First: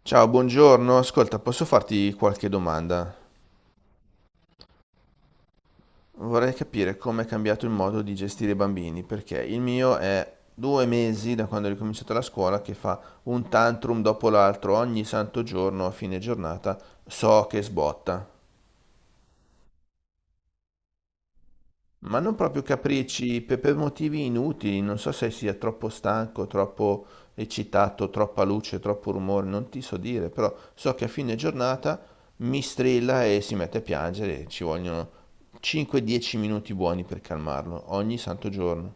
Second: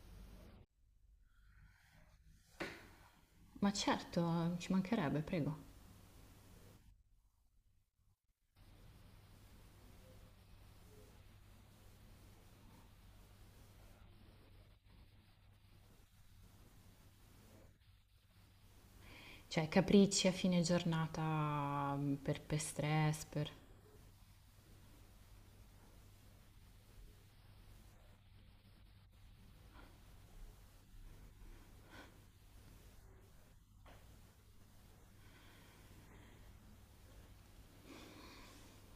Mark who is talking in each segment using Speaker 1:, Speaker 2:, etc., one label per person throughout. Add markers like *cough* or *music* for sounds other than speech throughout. Speaker 1: Ciao, buongiorno. Ascolta, posso farti qualche domanda?
Speaker 2: Ma certo, ci mancherebbe, prego.
Speaker 1: Vorrei capire come è cambiato il modo di gestire i bambini, perché il mio è due mesi da quando è ricominciata la scuola che fa un tantrum dopo l'altro, ogni santo giorno, a fine giornata, so che sbotta.
Speaker 2: Cioè, capricci a fine giornata
Speaker 1: Ma non
Speaker 2: per
Speaker 1: proprio
Speaker 2: stress,
Speaker 1: capricci,
Speaker 2: per...
Speaker 1: per, motivi inutili, non so se sia troppo stanco, troppo eccitato, troppa luce, troppo rumore, non ti so dire, però so che a fine giornata mi strilla e si mette a piangere, ci vogliono 5-10 minuti buoni per calmarlo, ogni santo giorno.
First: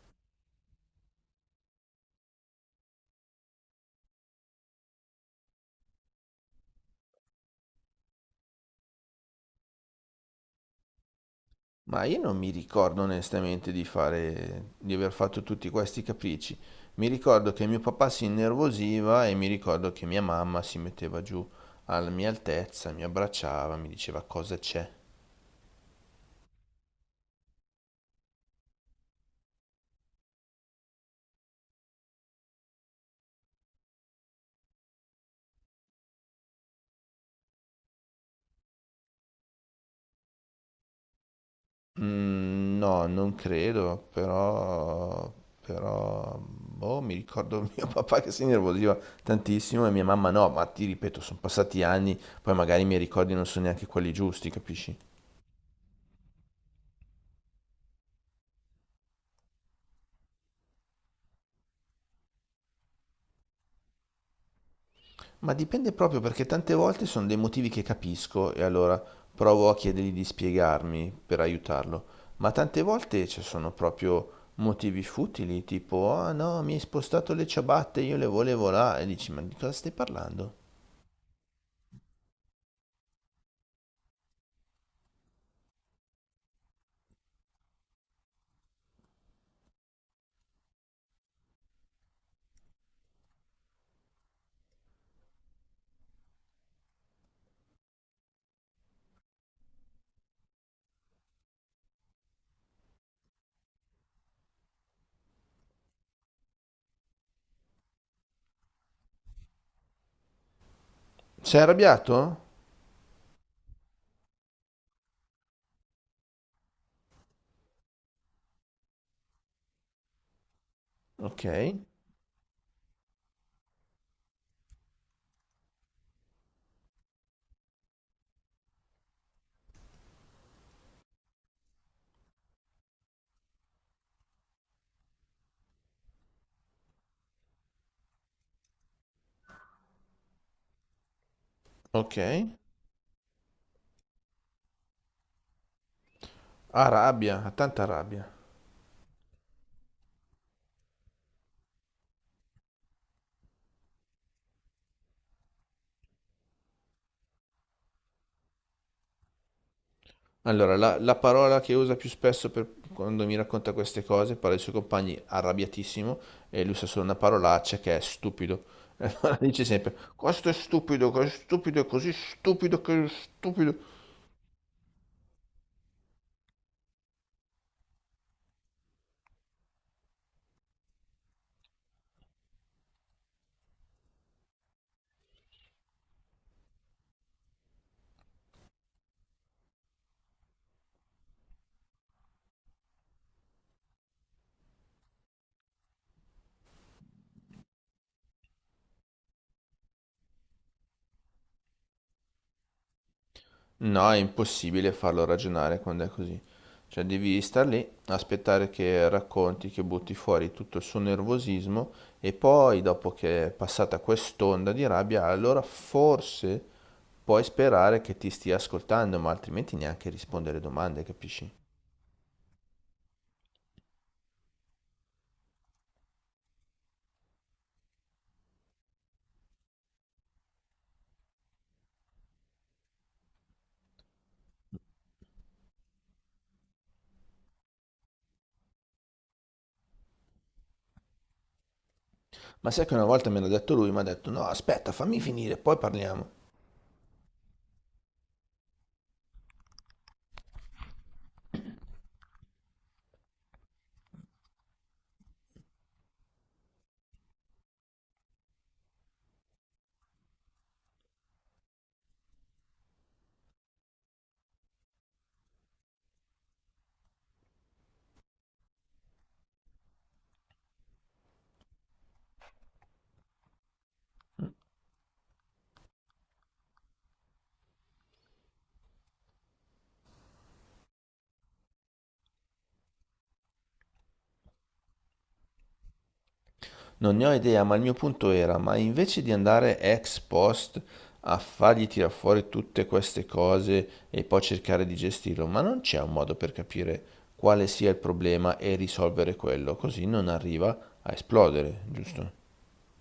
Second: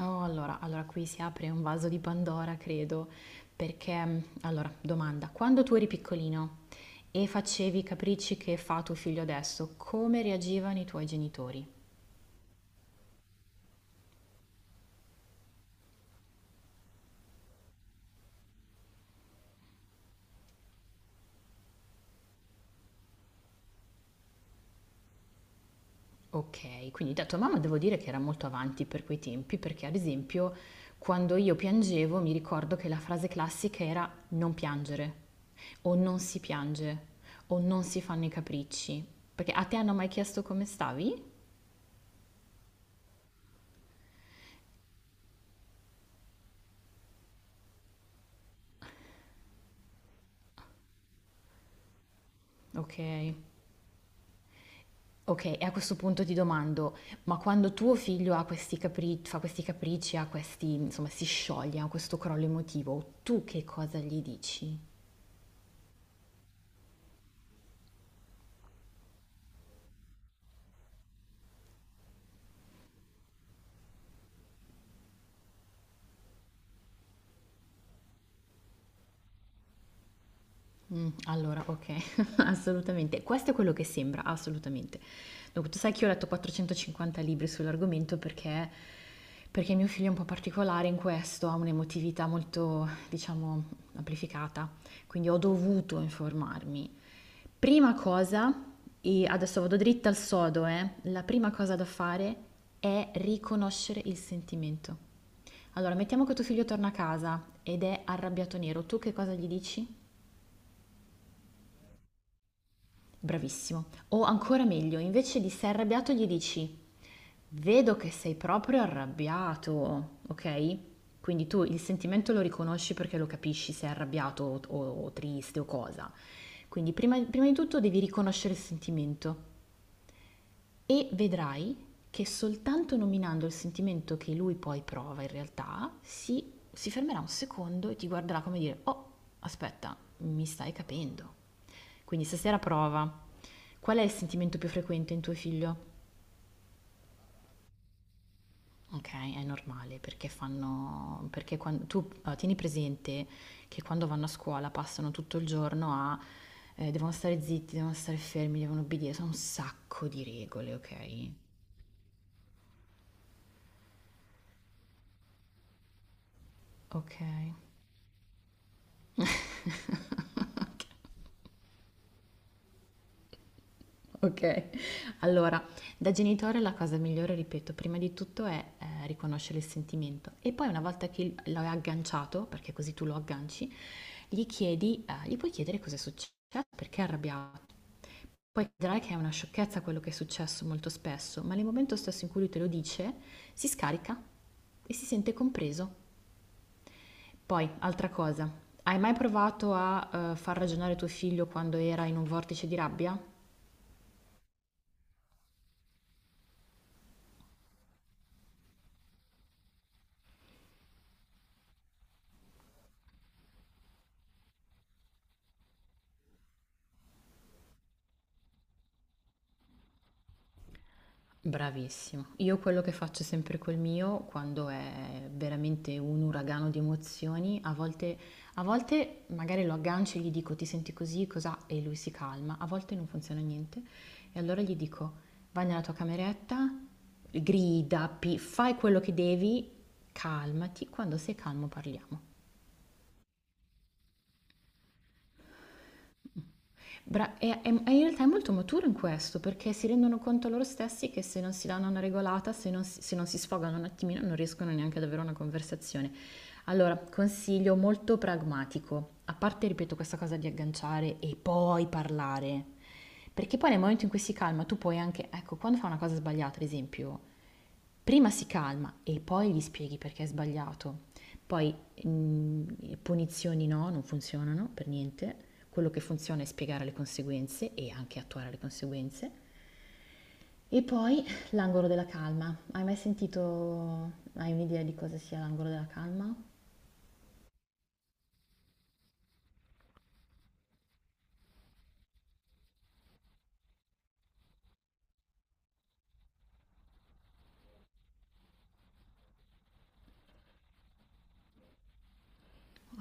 Speaker 2: Oh, allora qui si apre un vaso di Pandora, credo, perché, allora, domanda, quando tu eri piccolino e facevi i capricci che fa tuo figlio adesso, come reagivano i tuoi genitori?
Speaker 1: Ma io non mi ricordo onestamente di fare, di aver fatto tutti questi capricci. Mi ricordo che mio papà si innervosiva e mi ricordo che mia mamma si metteva giù alla mia altezza, mi abbracciava, mi diceva cosa c'è.
Speaker 2: Okay, quindi da tua mamma devo dire che era molto avanti per quei tempi, perché ad esempio quando io piangevo mi ricordo che la frase classica era non piangere o non si piange o non si fanno i capricci. Perché a te hanno mai chiesto come stavi?
Speaker 1: Mm, no, non credo, boh, mi ricordo *laughs* mio papà che si innervosiva tantissimo e mia mamma no, ma ti ripeto, sono passati anni, poi magari i miei ricordi
Speaker 2: Okay.
Speaker 1: non sono neanche quelli giusti, capisci?
Speaker 2: Okay, e a questo punto ti domando, ma quando tuo figlio ha fa questi capricci, ha questi, insomma, si scioglie, ha questo crollo emotivo, tu che cosa gli dici?
Speaker 1: Ma dipende proprio perché tante volte sono dei motivi che capisco e allora provo a chiedergli di spiegarmi per aiutarlo, ma tante volte ci sono proprio motivi futili, tipo ah no, mi hai spostato le ciabatte, io le volevo là e dici ma di cosa stai parlando?
Speaker 2: Allora okay, *laughs* assolutamente. Questo è quello che sembra, assolutamente. Dunque, tu sai che io ho letto 450 libri sull'argomento perché mio figlio è un po' particolare in questo, ha un'emotività molto, diciamo, amplificata, quindi ho dovuto informarmi. Prima cosa, e adesso vado dritta al sodo, la prima cosa da fare è riconoscere il sentimento. Allora, mettiamo che tuo figlio torna a casa ed è arrabbiato nero, tu che cosa gli dici?
Speaker 1: Sei arrabbiato?
Speaker 2: Bravissimo. O ancora meglio, invece di sei arrabbiato gli dici: "Vedo che sei proprio arrabbiato", ok?
Speaker 1: Ok,
Speaker 2: Quindi tu il sentimento lo riconosci perché lo capisci se è arrabbiato o triste o cosa. Quindi prima di tutto devi riconoscere il sentimento. E vedrai che soltanto nominando il sentimento che lui poi prova in realtà, si fermerà un secondo e ti guarderà come dire, oh, aspetta, mi stai capendo.
Speaker 1: ok.
Speaker 2: Quindi stasera prova. Qual è il sentimento più frequente in tuo figlio?
Speaker 1: Ha rabbia, ha tanta rabbia.
Speaker 2: Ok, è normale perché fanno, perché quando, tu tieni presente che quando vanno a scuola passano tutto il giorno a, devono stare zitti, devono stare fermi, devono obbedire, sono un sacco di regole,
Speaker 1: Allora, la
Speaker 2: ok?
Speaker 1: parola che usa più spesso quando mi racconta queste cose, parla dei suoi compagni arrabbiatissimo e lui usa solo una
Speaker 2: Ok.
Speaker 1: parolaccia che è stupido. *laughs* E allora dice sempre, questo è stupido, è così stupido che è stupido.
Speaker 2: Okay. Allora, da genitore la cosa migliore, ripeto, prima di tutto è, riconoscere il sentimento e poi una volta che il l'hai agganciato, perché così tu lo agganci, gli chiedi gli puoi chiedere cos'è successo, perché è arrabbiato. Poi vedrai che è una sciocchezza quello che è successo molto spesso, ma nel momento stesso in cui lui te lo dice, si scarica e si sente compreso. Poi, altra cosa, hai mai provato a, far ragionare tuo figlio quando era in un vortice di rabbia?
Speaker 1: No, è impossibile farlo ragionare quando è così. Cioè, devi star lì, aspettare che racconti, che butti fuori tutto il suo nervosismo e poi, dopo che è passata quest'onda di rabbia, allora forse puoi sperare che ti stia ascoltando, ma altrimenti neanche rispondere domande, capisci?
Speaker 2: Bravissimo. Io quello che faccio sempre col mio, quando è veramente un uragano di emozioni, a volte magari lo aggancio e gli dico ti senti così, cos'ha? E lui si calma, a volte non funziona niente. E allora gli dico vai nella tua cameretta, grida, fai quello che devi, calmati, quando sei calmo parliamo.
Speaker 1: Ma sai che una volta me l'ha detto lui, mi ha detto no, aspetta, fammi finire, poi parliamo.
Speaker 2: E in realtà è molto maturo in questo, perché si rendono conto loro stessi che se non si danno una regolata, se non si sfogano un attimino, non riescono neanche ad avere una conversazione. Allora, consiglio molto pragmatico, a parte, ripeto, questa cosa di agganciare e poi parlare, perché poi nel momento in cui si calma, tu puoi anche, ecco, quando fa una cosa sbagliata, ad esempio, prima si calma e poi gli spieghi perché è sbagliato. Poi punizioni no, non funzionano per niente. Quello che funziona è spiegare le conseguenze e anche attuare le conseguenze. E poi l'angolo della calma. Hai mai sentito, hai un'idea di cosa sia l'angolo della calma?
Speaker 1: Non ne ho idea, ma il mio punto era, ma invece di andare ex post a fargli tirar fuori tutte queste cose e poi cercare di gestirlo, ma non c'è un modo per capire quale sia il problema e risolvere quello, così non arriva a esplodere, giusto?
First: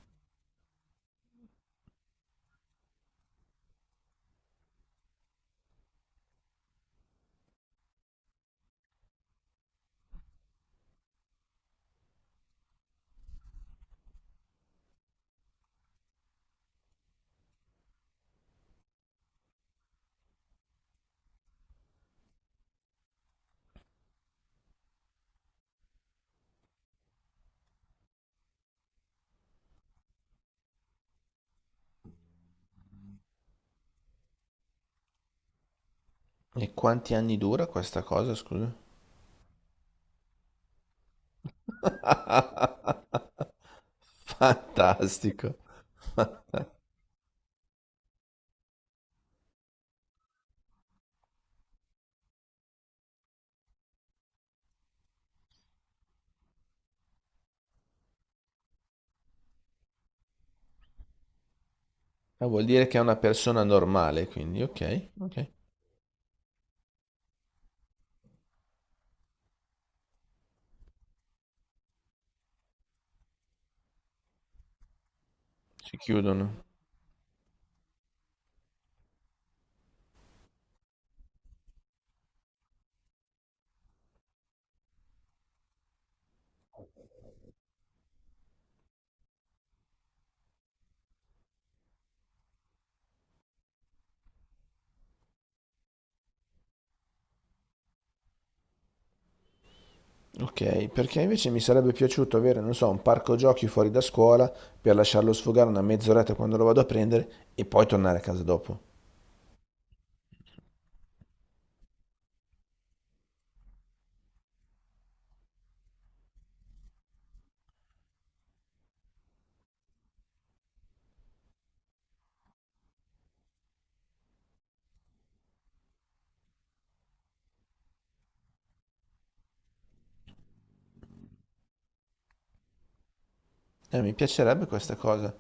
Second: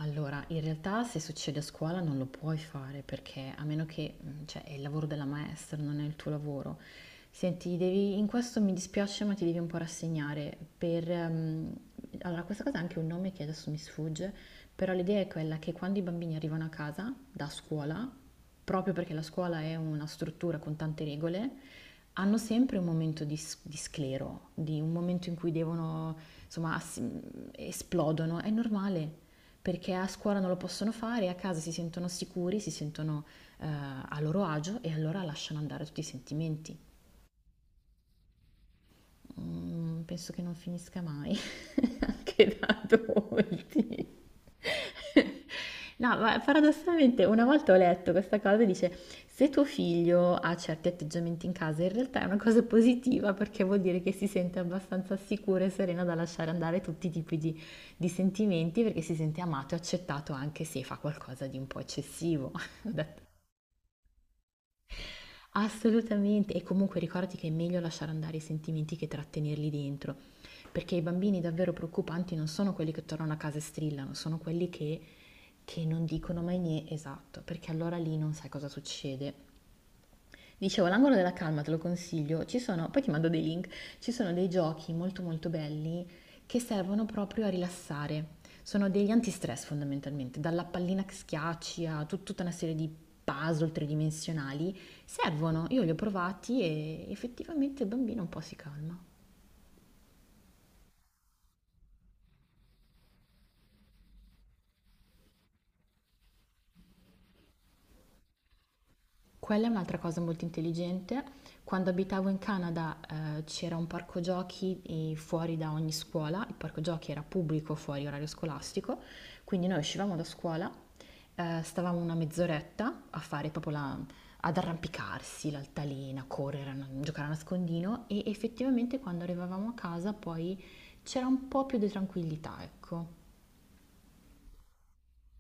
Speaker 2: Allora, in realtà se succede a scuola non lo puoi fare perché a meno che, cioè, è il lavoro della maestra, non è il tuo lavoro. Senti, devi, in questo mi dispiace, ma ti devi un po' rassegnare. Per, allora, questa cosa ha anche un nome che adesso mi sfugge, però l'idea è quella che quando i bambini arrivano a casa da scuola, proprio perché la scuola è una struttura con tante regole, hanno sempre un momento di, di sclero, di un momento in cui devono, insomma, esplodono. È normale, perché a scuola non lo possono fare, a casa si sentono sicuri, si sentono a loro agio e allora lasciano andare tutti i
Speaker 1: E
Speaker 2: sentimenti.
Speaker 1: quanti anni dura questa cosa, scusa?
Speaker 2: Mm, penso che non finisca mai, *laughs* anche da adulti.
Speaker 1: *laughs*
Speaker 2: *laughs*
Speaker 1: Fantastico.
Speaker 2: No, ma paradossalmente una volta ho letto questa cosa e dice, se tuo figlio ha certi atteggiamenti in casa, in realtà è una cosa positiva perché vuol dire che si sente abbastanza sicura e serena da lasciare andare tutti i tipi di sentimenti perché si sente amato e accettato anche se fa qualcosa di un po' eccessivo.
Speaker 1: Ah,
Speaker 2: *laughs*
Speaker 1: vuol dire
Speaker 2: Ho
Speaker 1: che è una
Speaker 2: detto,
Speaker 1: persona normale, quindi ok, ok.
Speaker 2: assolutamente, e comunque ricordati che è meglio lasciare andare i sentimenti che trattenerli dentro, perché i bambini davvero preoccupanti non sono quelli che tornano a casa e strillano, sono quelli che
Speaker 1: Si
Speaker 2: non dicono mai
Speaker 1: chiudono.
Speaker 2: niente, esatto, perché allora lì non sai cosa succede. Dicevo, l'angolo della calma te lo consiglio, ci sono, poi ti mando dei link, ci sono dei giochi molto molto belli che servono proprio a rilassare. Sono degli antistress fondamentalmente, dalla pallina che schiacci a tutta una serie di puzzle tridimensionali, servono, io li ho provati e effettivamente il bambino un po' si calma.
Speaker 1: Ok, perché invece mi sarebbe piaciuto avere, non so, un parco giochi fuori da scuola per lasciarlo sfogare una mezz'oretta quando lo vado a prendere e poi tornare a casa dopo.
Speaker 2: Quella è un'altra cosa molto intelligente. Quando abitavo in Canada, c'era un parco giochi fuori da ogni scuola, il parco giochi era pubblico fuori orario scolastico, quindi noi uscivamo da scuola, stavamo una mezz'oretta a fare proprio la, ad arrampicarsi, l'altalena, correre, giocare a nascondino e effettivamente quando arrivavamo a casa poi c'era un po' più di tranquillità, ecco.
Speaker 1: Mi piacerebbe questa cosa.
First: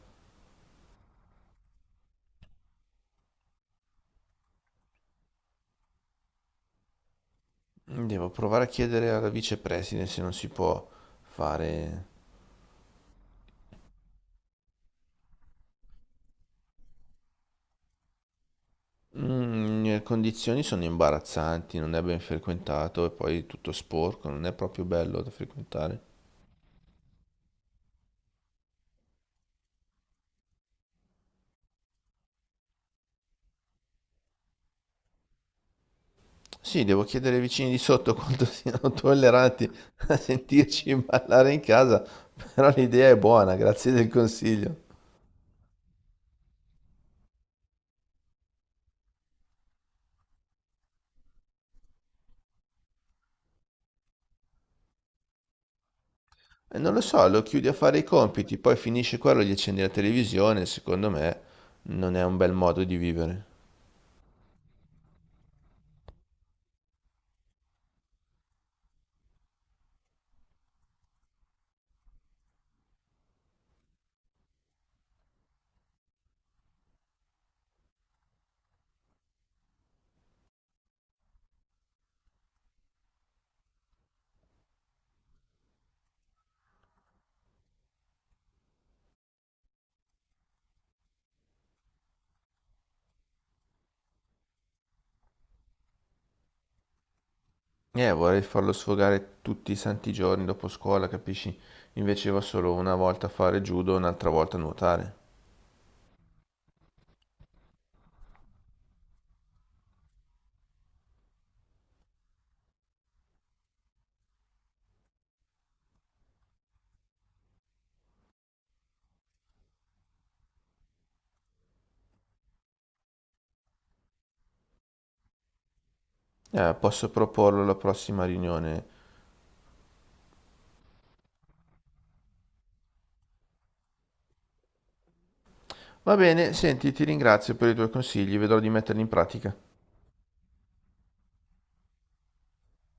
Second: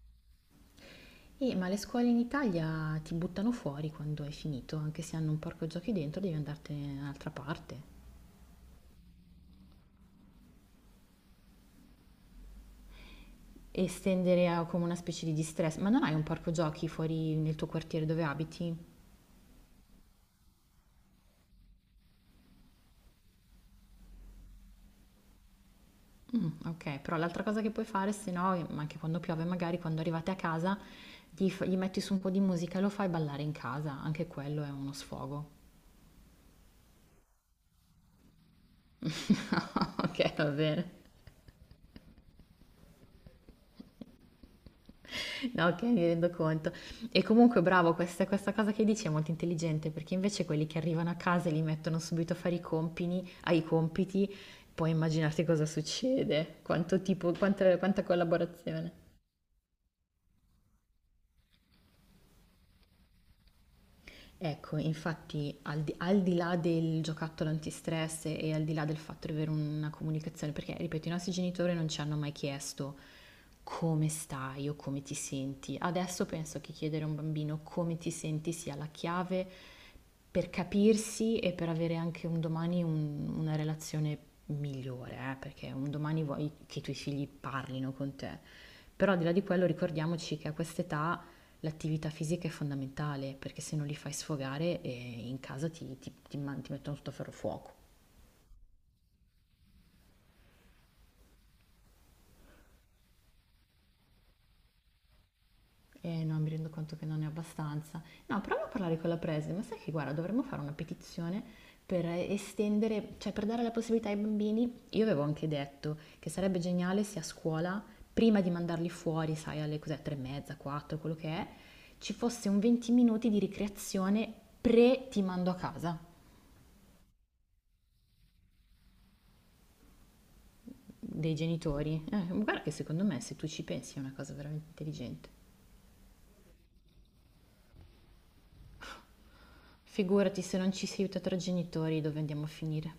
Speaker 2: Ma le scuole in Italia ti buttano fuori quando hai finito, anche se hanno un parco giochi dentro, devi andartene in un'altra parte.
Speaker 1: Devo provare a chiedere alla vicepresidente se non si può fare.
Speaker 2: E estendere come una specie di distress. Ma non hai un parco giochi fuori nel tuo quartiere dove abiti?
Speaker 1: Mm, le condizioni sono imbarazzanti, non è ben frequentato e poi è tutto sporco, non è proprio bello da frequentare.
Speaker 2: Mm, ok, però l'altra cosa che puoi fare, se no, ma anche quando piove, magari quando arrivate a casa, gli metti su un po' di musica e lo fai ballare in casa, anche quello è uno sfogo.
Speaker 1: Sì, devo chiedere ai vicini di sotto quanto siano tolleranti
Speaker 2: *laughs*
Speaker 1: a
Speaker 2: Ok, va bene.
Speaker 1: sentirci ballare in casa, però l'idea è buona, grazie del consiglio.
Speaker 2: *laughs* No, ok, mi rendo conto. E comunque, bravo, questa cosa che dici è molto intelligente perché invece quelli che arrivano a casa e li mettono subito a fare i compiti, ai compiti, puoi immaginarti cosa succede,
Speaker 1: E non lo
Speaker 2: quanto
Speaker 1: so,
Speaker 2: tipo,
Speaker 1: lo chiudi a
Speaker 2: quanta
Speaker 1: fare i
Speaker 2: quanta
Speaker 1: compiti, poi
Speaker 2: collaborazione.
Speaker 1: finisce quello, e gli accendi la televisione, secondo me non è un bel modo di vivere.
Speaker 2: Ecco, infatti al di là del giocattolo antistress e al di là del fatto di avere una comunicazione, perché ripeto, i nostri genitori non ci hanno mai chiesto come stai o come ti senti. Adesso penso che chiedere a un bambino come ti senti sia la chiave per capirsi e per avere anche un domani una relazione migliore, perché un domani vuoi che i tuoi figli parlino con te. Però al di là di quello ricordiamoci che a quest'età l'attività fisica è fondamentale perché se non li fai sfogare in casa ti mettono sotto ferro fuoco.
Speaker 1: Vorrei farlo sfogare tutti i santi giorni dopo scuola, capisci? Invece va solo una volta a fare judo, e un'altra volta a nuotare.
Speaker 2: E no, mi rendo conto che non ne ho abbastanza. No, proviamo a parlare con la preside, ma sai che guarda, dovremmo fare una petizione per estendere, cioè per dare la possibilità ai bambini. Io avevo anche detto che sarebbe geniale se a scuola, prima di mandarli fuori, sai, alle cos'è, tre e mezza, quattro, quello che è, ci fosse un 20 minuti di ricreazione pre ti mando a casa.
Speaker 1: Posso proporlo alla prossima riunione.
Speaker 2: Dei genitori. Guarda che secondo me se tu ci pensi è una cosa veramente intelligente.
Speaker 1: Va bene, senti, ti ringrazio per i tuoi consigli, vedrò di metterli in pratica.
Speaker 2: Figurati se non ci si aiuta tra genitori dove andiamo a finire.